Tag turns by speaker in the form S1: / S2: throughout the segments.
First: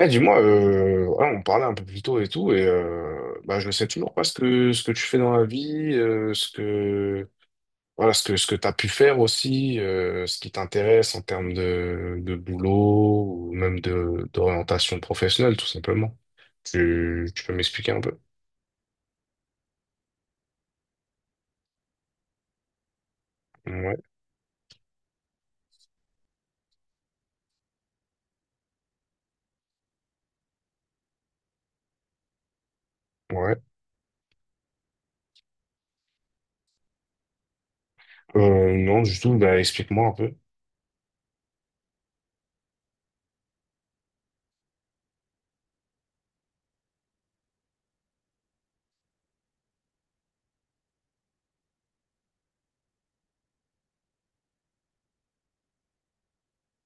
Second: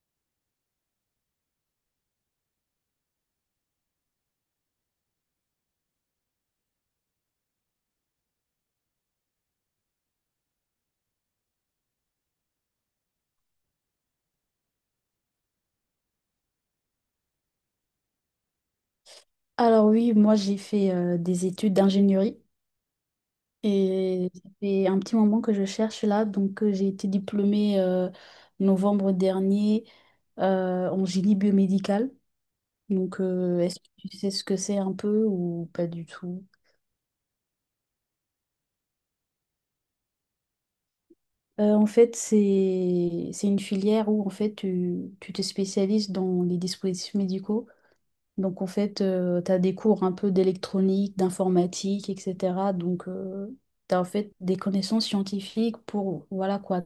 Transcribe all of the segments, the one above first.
S1: Eh, dis-moi, voilà, on parlait un peu plus tôt et tout, et bah, je ne sais toujours pas ce que tu fais dans la vie, voilà, ce que t'as pu faire aussi, ce qui t'intéresse en termes de boulot ou même d'orientation professionnelle, tout simplement. Tu peux m'expliquer un peu?
S2: Alors oui, moi j'ai fait des études d'ingénierie
S1: Ouais,
S2: et ça fait un petit moment que je cherche là. J'ai été diplômée novembre dernier en génie biomédical.
S1: ouais.
S2: Est-ce que tu sais ce que c'est un peu ou pas du tout?
S1: Non, du tout, bah, explique-moi un peu.
S2: En fait, c'est une filière où en fait tu te spécialises dans les dispositifs médicaux. Donc en fait, tu as des cours un peu d'électronique, d'informatique, etc. Donc tu as en fait des connaissances scientifiques pour, voilà quoi,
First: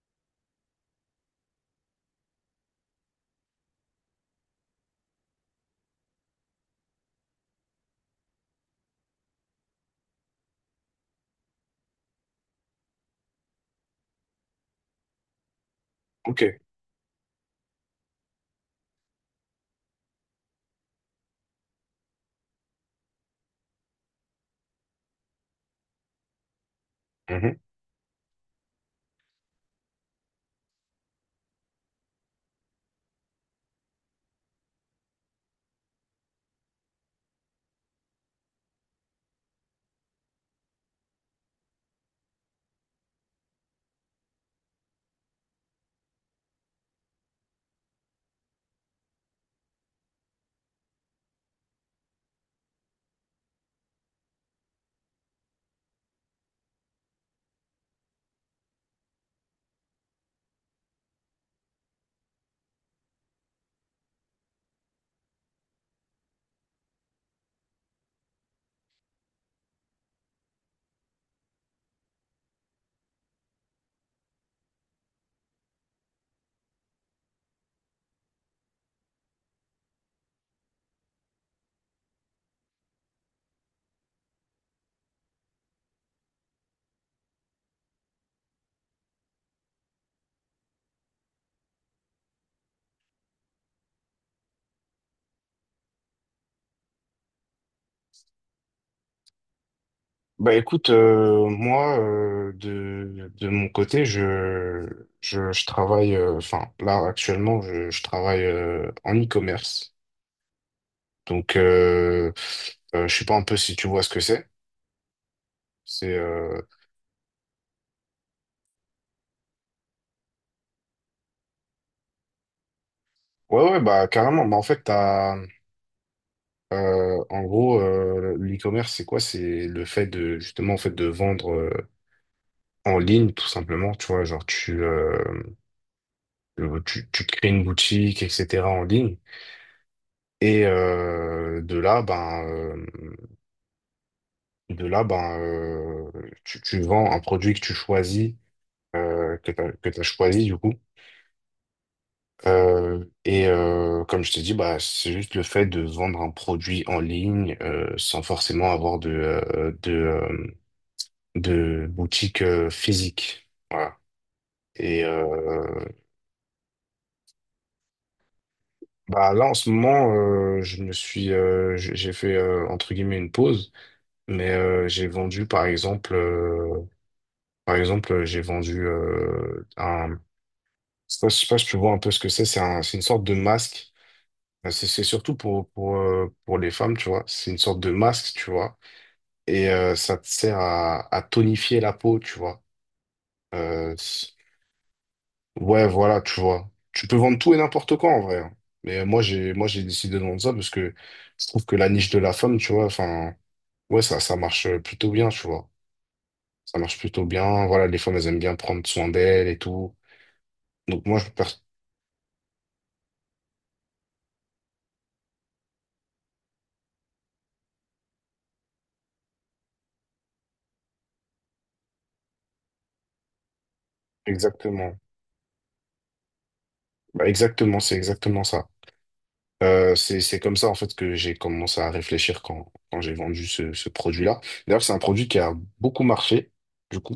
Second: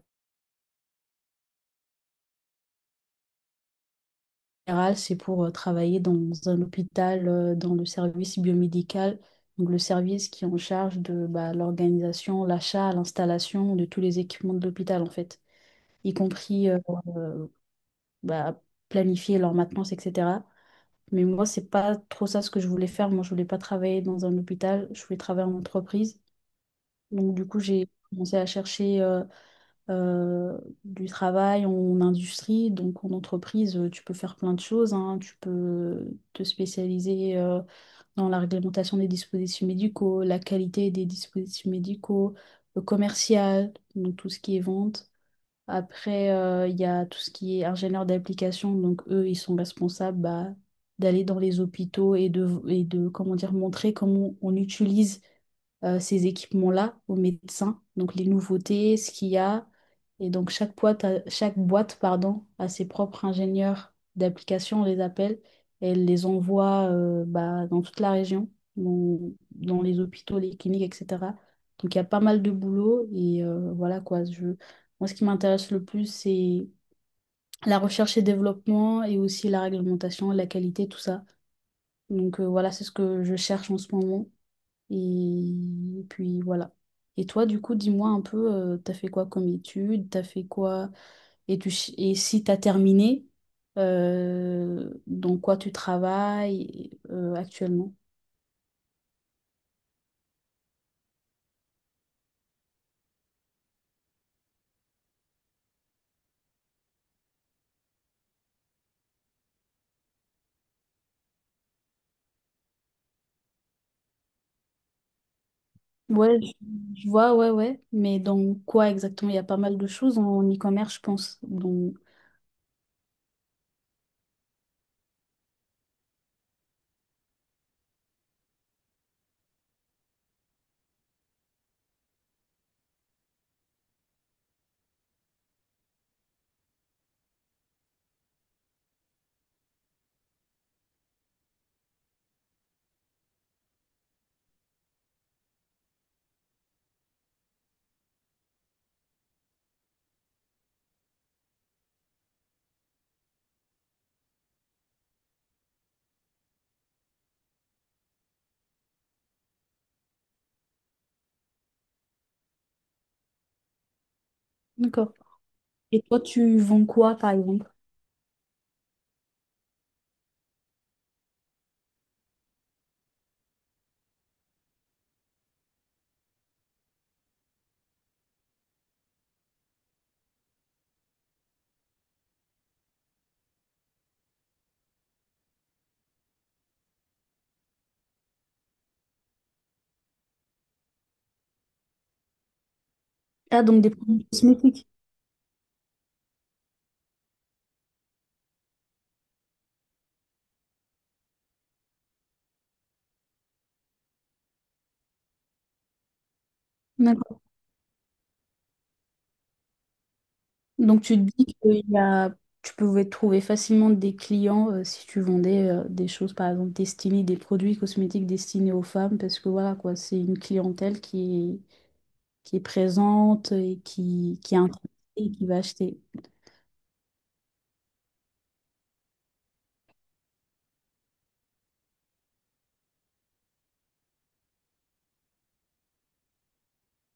S2: en général, c'est pour travailler dans un hôpital, dans le service biomédical, donc le service qui est en charge de bah, l'organisation, l'achat, l'installation de tous les équipements de l'hôpital en fait, y
S1: Ok.
S2: compris euh, bah, planifier leur maintenance, etc. Mais moi, c'est pas trop ça ce que je voulais faire. Moi, je voulais pas travailler dans un hôpital, je voulais travailler en entreprise. Donc, du coup, j'ai commencé à chercher euh, du travail en industrie. Donc, en entreprise, tu peux faire plein de choses, hein. Tu peux te spécialiser dans la réglementation des dispositifs médicaux, la qualité des dispositifs médicaux, le commercial, donc tout ce qui est vente. Après, il y a tout ce qui est ingénieur d'application. Donc, eux, ils sont responsables bah, d'aller dans les hôpitaux et de, comment dire, montrer comment on utilise ces équipements-là aux médecins, donc les nouveautés, ce qu'il y a. Et donc chaque boîte, pardon, a ses propres ingénieurs d'application, on les appelle, et elle les envoie bah, dans toute la région, dans, dans les hôpitaux, les cliniques, etc. Donc il y a pas mal de boulot et voilà quoi. Moi, ce qui m'intéresse le plus, c'est la recherche et développement et aussi la réglementation, la qualité, tout ça. Voilà, c'est ce que je cherche en ce moment. Et puis voilà. Et toi, du coup, dis-moi un peu, t'as fait quoi comme études, t'as fait quoi, et, tu, ch- et si t'as terminé, dans quoi tu travailles actuellement?
S1: Bah écoute, moi de mon côté, je travaille, enfin là actuellement, je travaille en e-commerce. Donc je sais pas un peu si tu vois ce que c'est. C'est
S2: Ouais, je
S1: euh,
S2: je vois, ouais, ouais, mais dans quoi exactement? Il y a pas mal de choses en e-commerce, je pense. Donc...
S1: ouais, ouais, bah carrément. Bah en fait t'as en gros, l'e-commerce c'est quoi? C'est le fait de justement en fait de vendre en ligne, tout simplement. Tu vois, genre, tu crées une boutique, etc., en ligne. Et heu, de là, ben, heu, de là, ben, tu vends un produit que tu choisis, que tu as choisi, du coup. Comme je t'ai dit, bah, c'est juste le fait de vendre un produit en ligne, sans forcément avoir de boutique, physique. Voilà. et
S2: D'accord.
S1: heu,
S2: Et toi, tu vends quoi, par exemple?
S1: Bah, là en ce moment, j'ai fait, entre guillemets «une pause», mais j'ai vendu par exemple, par exemple, j'ai vendu un. Je sais pas si tu vois un peu ce que c'est. C'est une sorte de masque. C'est surtout pour les femmes, tu vois. C'est une sorte de masque, tu vois. Et ça te sert à tonifier la peau, tu vois.
S2: Ah, donc des
S1: Euh,
S2: produits
S1: c'est-
S2: cosmétiques.
S1: ouais, voilà, tu vois. Tu peux vendre tout et n'importe quoi, en vrai, hein. Mais moi, j'ai décidé de vendre ça parce que je trouve que la niche de la femme, tu vois, enfin, ouais, ça marche plutôt bien, tu vois. Ça marche plutôt
S2: D'accord.
S1: bien. Voilà, les femmes, elles aiment bien prendre soin d'elles et tout.
S2: Donc
S1: Donc
S2: tu
S1: moi,
S2: te
S1: je-
S2: dis que il y a- tu pouvais trouver facilement des clients si tu vendais des choses, par exemple, destinées, des produits cosmétiques destinés aux femmes, parce que voilà, quoi, c'est une clientèle qui est présente et qui est intéressée
S1: Exactement.
S2: et qui va acheter.
S1: Bah, exactement, c'est exactement ça. C'est comme ça en fait que j'ai commencé à réfléchir quand j'ai vendu ce produit-là. D'ailleurs, c'est un produit qui a beaucoup marché, du coup.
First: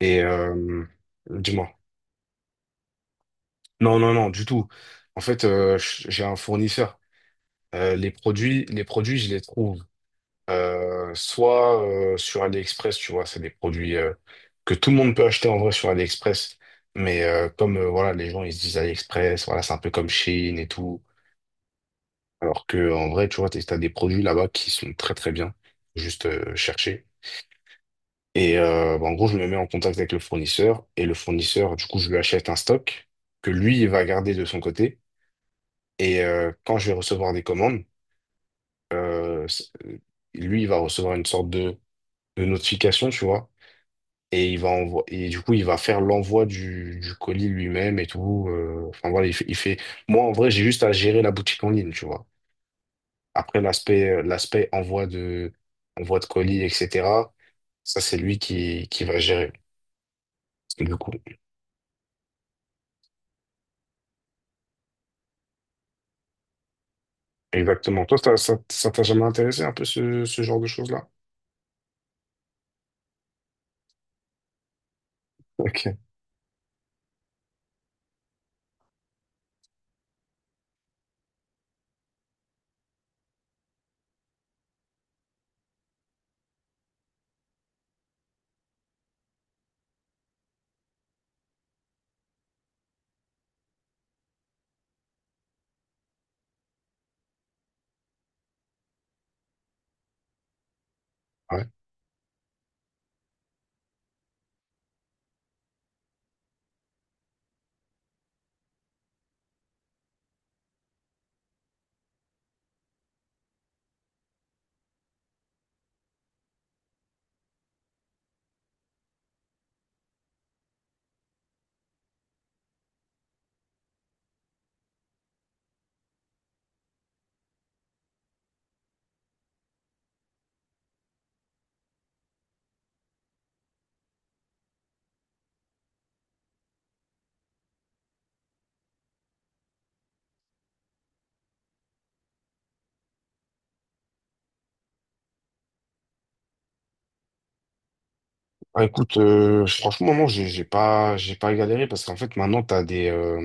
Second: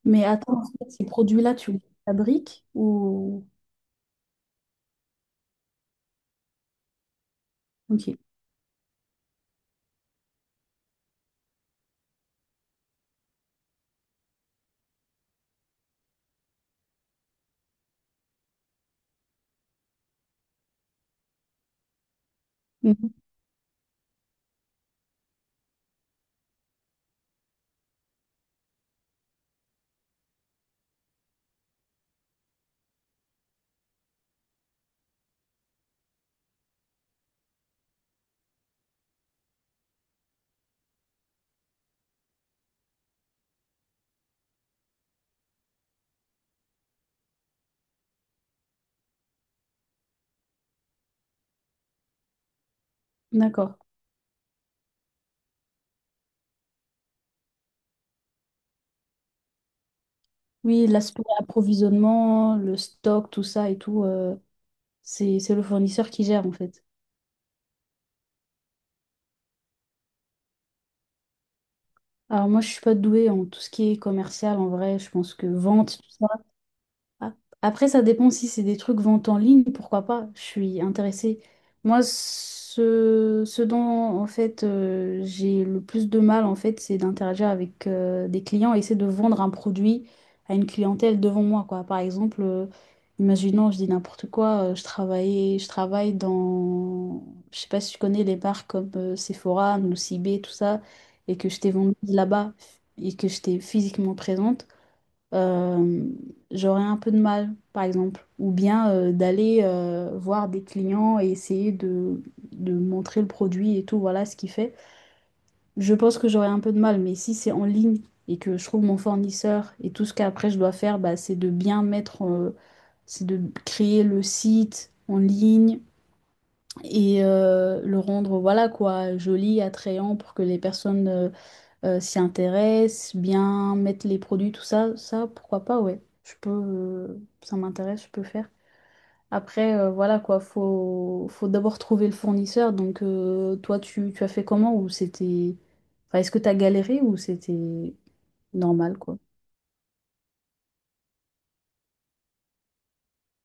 S1: Et
S2: Mais attends, en fait, ces produits-là,
S1: dis-moi.
S2: tu les fabriques ou...
S1: Non, non, non, du tout. En fait, j'ai un fournisseur.
S2: Ok.
S1: Les produits, je les trouve soit sur AliExpress, tu vois. C'est des produits que tout le monde peut acheter en vrai sur AliExpress. Mais comme voilà, les gens ils se disent AliExpress, voilà, c'est un peu comme Chine et tout. Alors que en
S2: Mhm.
S1: vrai, tu vois, t'as des produits là-bas qui sont très très bien, juste chercher. Et bah, en gros, je me mets en contact avec le fournisseur et le fournisseur, du coup, je lui achète un stock que lui, il va garder de son côté. Et quand je vais recevoir des commandes, euh, c- euh, lui, il va recevoir une sorte de notification, tu vois. Et il va envoyer, et du coup, il va faire l'envoi du colis lui-même et tout. Enfin voilà, il fait. Moi, en vrai, j'ai juste à gérer la boutique en ligne, tu vois. Après,
S2: D'accord.
S1: l'aspect envoi envoi de colis, etc., ça, c'est lui qui va gérer,
S2: Oui,
S1: du coup.
S2: l'aspect approvisionnement, le stock, tout ça et tout, c'est le fournisseur qui gère, en fait.
S1: Exactement. Toi, ça t'a jamais intéressé un peu ce genre de choses-là?
S2: Alors moi, je suis pas douée en tout ce qui est commercial en vrai. Je pense que
S1: Ok.
S2: vente, tout ça, ah, après, ça dépend si c'est des trucs vente en ligne, pourquoi pas, je suis intéressée. Moi, ce dont en fait j'ai le plus de mal en fait, c'est d'interagir avec des clients et essayer de vendre un produit à une clientèle devant moi, quoi. Par exemple, imaginons, je dis n'importe quoi, je travaille dans, je sais pas si tu connais les marques comme Sephora, Nocibé, tout ça, et que je
S1: Ouais.
S2: t'ai vendu là-bas et que j'étais physiquement présente euh, j'aurais un peu de mal, par exemple. Ou bien d'aller voir des clients et essayer de montrer le produit et tout, voilà ce qu'il fait. Je pense que j'aurais un peu de mal, mais si c'est en ligne et que je trouve mon fournisseur et tout ce qu'après je dois faire, bah, c'est de créer le site en ligne et le rendre voilà quoi joli, attrayant pour que les personnes s'y intéressent, bien mettre les produits, tout ça, ça, pourquoi pas, ouais. Je peux, ça m'intéresse, je peux faire. Après, voilà quoi, faut d'abord trouver le fournisseur. Donc, toi, tu as fait comment ou c'était... Enfin, est-ce que t'as galéré ou c'était
S1: Bah,
S2: normal,
S1: écoute,
S2: quoi?
S1: franchement, non, j'ai pas galéré parce qu'en fait, maintenant,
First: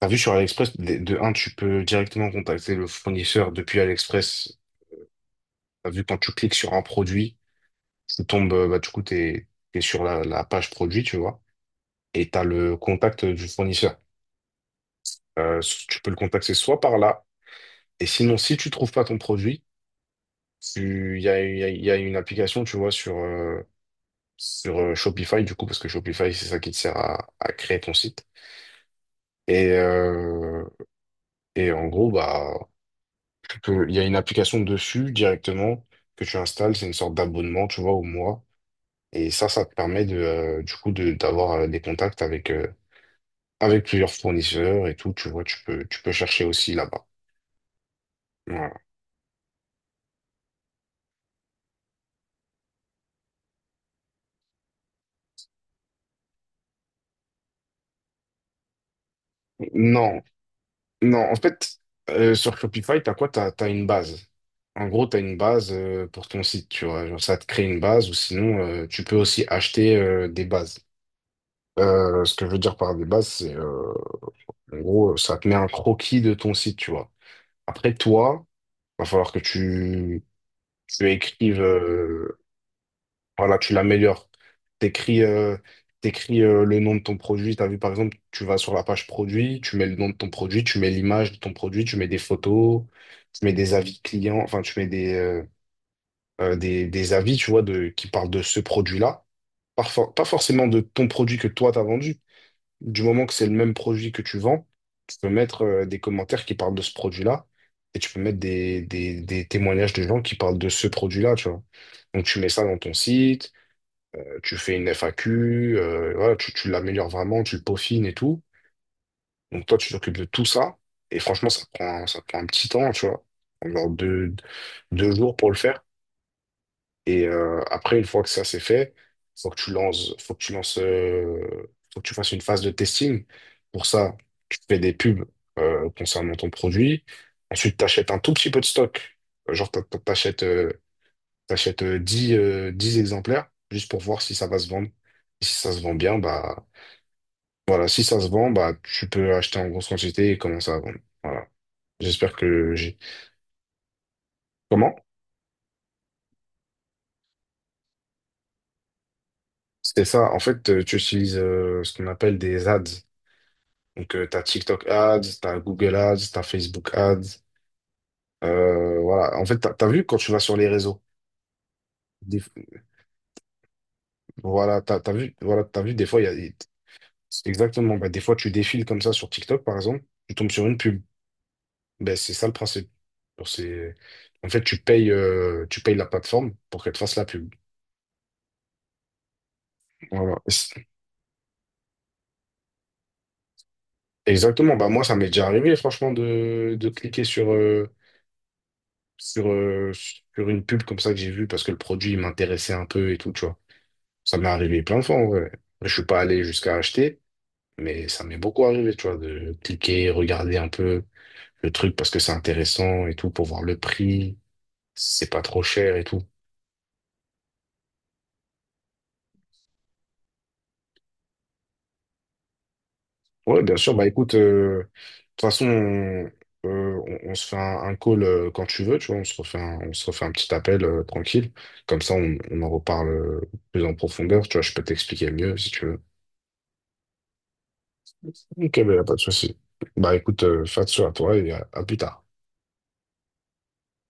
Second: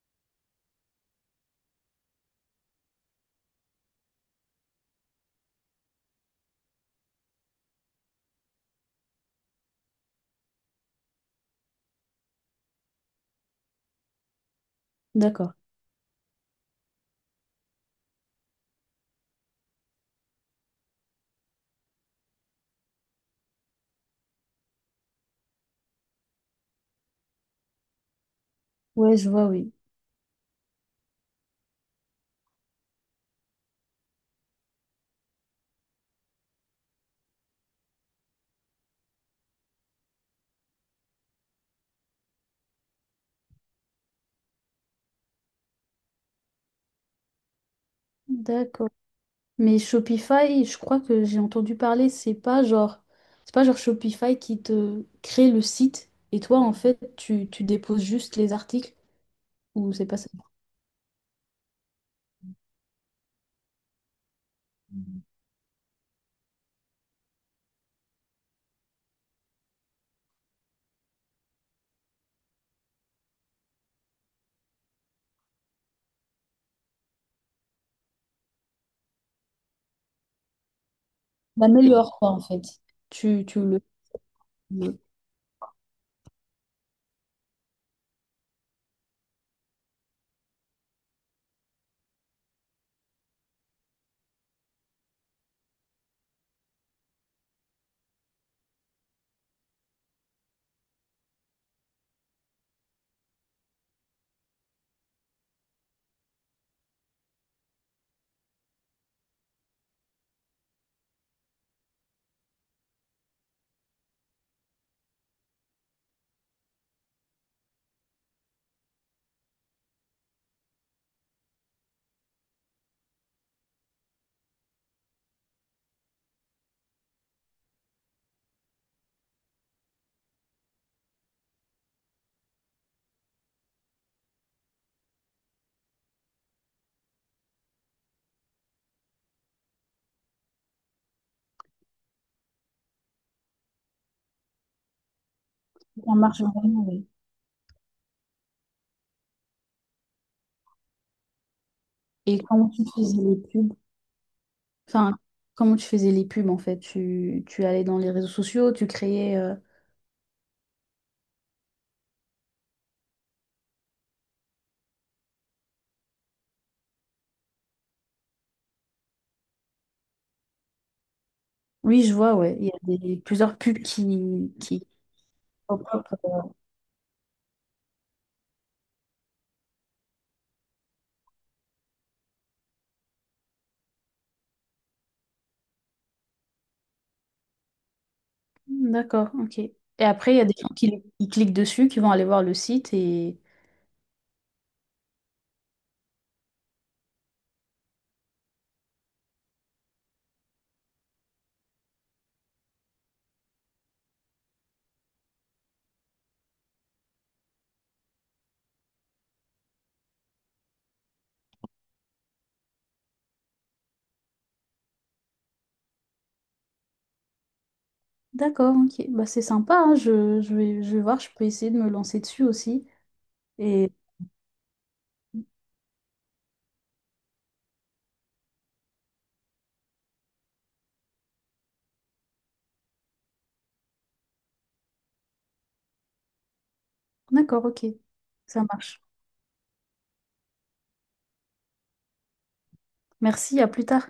S1: t'as vu sur AliExpress, de un, tu peux directement contacter le fournisseur depuis AliExpress. T'as vu quand tu cliques sur un produit, tu tombes, bah, du coup, t'es sur la page produit, tu vois, et t'as le contact du fournisseur.
S2: D'accord.
S1: Euh, Tu peux le contacter soit par là, et sinon, si tu trouves pas ton produit, il y a une application, tu vois, sur Shopify, du coup, parce que Shopify, c'est ça qui te sert à créer ton site.
S2: Ouais, je vois,
S1: Et,
S2: oui.
S1: euh, et en gros, bah, il y a une application dessus directement que tu installes. C'est une sorte d'abonnement, tu vois, au mois. Et ça te permet du coup, d'avoir des contacts avec plusieurs fournisseurs et tout, tu vois, tu peux chercher aussi là-bas. Voilà.
S2: D'accord. Mais Shopify, je crois que j'ai entendu parler, c'est pas genre Shopify qui te crée le site et toi, en fait, tu déposes juste les articles ou c'est pas
S1: Non,
S2: ça?
S1: non, en fait, sur Shopify, t'as quoi? T'as une base. En gros, t'as une base pour ton site, tu vois. Genre, ça te crée une base ou sinon, tu peux aussi acheter des bases. Ce que je veux dire par des bases, c'est en gros, ça te met un croquis de ton site, tu vois. Après, toi, va falloir que tu écrives.
S2: T'améliores quoi en fait. Tu,
S1: Voilà,
S2: tu
S1: tu
S2: le,
S1: l'améliores.
S2: le-
S1: T'écris euh, T'écris, le nom de ton produit. T'as vu, par exemple, tu vas sur la page produit, tu mets le nom de ton produit, tu mets l'image de ton produit, tu mets des photos, tu mets des avis clients, enfin, tu mets des avis, tu vois, qui parlent de ce produit-là. Parfois, pas forcément de ton produit que toi, t'as vendu. Du moment que c'est le même produit que tu vends, tu peux mettre des commentaires qui parlent de ce produit-là, et tu peux mettre des témoignages de gens qui parlent de ce produit-là, tu vois. Donc, tu mets ça dans ton site. Tu fais une FAQ. Voilà, tu l'améliores vraiment, tu le peaufines et tout. Donc toi, tu t'occupes de tout ça. Et franchement, ça prend un petit temps, tu vois. Genre 2 jours pour le faire. Et après, une fois que ça c'est fait, faut que tu lances, faut que tu lances, euh, faut que tu fasses une phase de testing. Pour ça, tu fais des pubs concernant ton produit. Ensuite, tu achètes un tout petit peu de stock. Genre, T'achètes 10 10 exemplaires juste pour voir si ça va se vendre. Et si ça se vend
S2: ça
S1: bien,
S2: marche
S1: bah
S2: vraiment, ouais.
S1: voilà, si ça se vend, bah tu peux acheter en grosse quantité et commencer à vendre. Voilà. J'espère
S2: Et comment
S1: que
S2: tu
S1: j'ai.
S2: faisais les pubs?
S1: Comment?
S2: Enfin, comment tu faisais les pubs en fait? Tu allais dans les réseaux sociaux, tu créais.
S1: C'était ça. En fait, tu utilises ce qu'on appelle des ads. Donc, t'as TikTok ads, t'as Google ads, t'as Facebook ads. Voilà. En fait, t'as vu quand tu vas sur les réseaux.
S2: Oui, je vois,
S1: Des-
S2: ouais. Il y a des, plusieurs pubs
S1: Voilà,
S2: qui...
S1: t'as
S2: pop
S1: vu, des
S2: up.
S1: fois, il y a. c'est Exactement. Bah, des fois, tu défiles comme ça sur TikTok, par exemple. Tu tombes sur une pub. Ben, c'est ça le principe. Pour ces- En fait, tu payes la plateforme pour qu'elle te fasse la pub.
S2: Hmm, d'accord, ok. Et après,
S1: Voilà.
S2: il y a des gens qui cliquent dessus, qui vont aller voir le site et.
S1: Exactement. Bah, moi, ça m'est déjà arrivé, franchement, de cliquer sur une pub comme ça que j'ai vue parce que le produit il m'intéressait un peu et tout, tu vois. Ça m'est arrivé plein de fois, en vrai. Je suis pas allé jusqu'à acheter, mais ça m'est beaucoup arrivé, tu vois, de cliquer, regarder un peu le truc parce que c'est intéressant et tout, pour voir le prix, si c'est pas trop cher et tout.
S2: D'accord, ok. Bah, c'est sympa, hein. Je vais voir, je peux essayer de me lancer dessus aussi.
S1: Ouais, bien
S2: Et
S1: sûr. Bah écoute, de toute façon, on se fait un call quand tu veux, tu vois. On se refait un petit appel tranquille. Comme ça, on en reparle plus en profondeur. Tu vois, je peux t'expliquer mieux si tu veux.
S2: d'accord, ok. Ça
S1: Ok, mais y
S2: marche.
S1: a pas de souci. Bah écoute, fais attention à toi et à plus tard.
S2: Merci, à plus tard.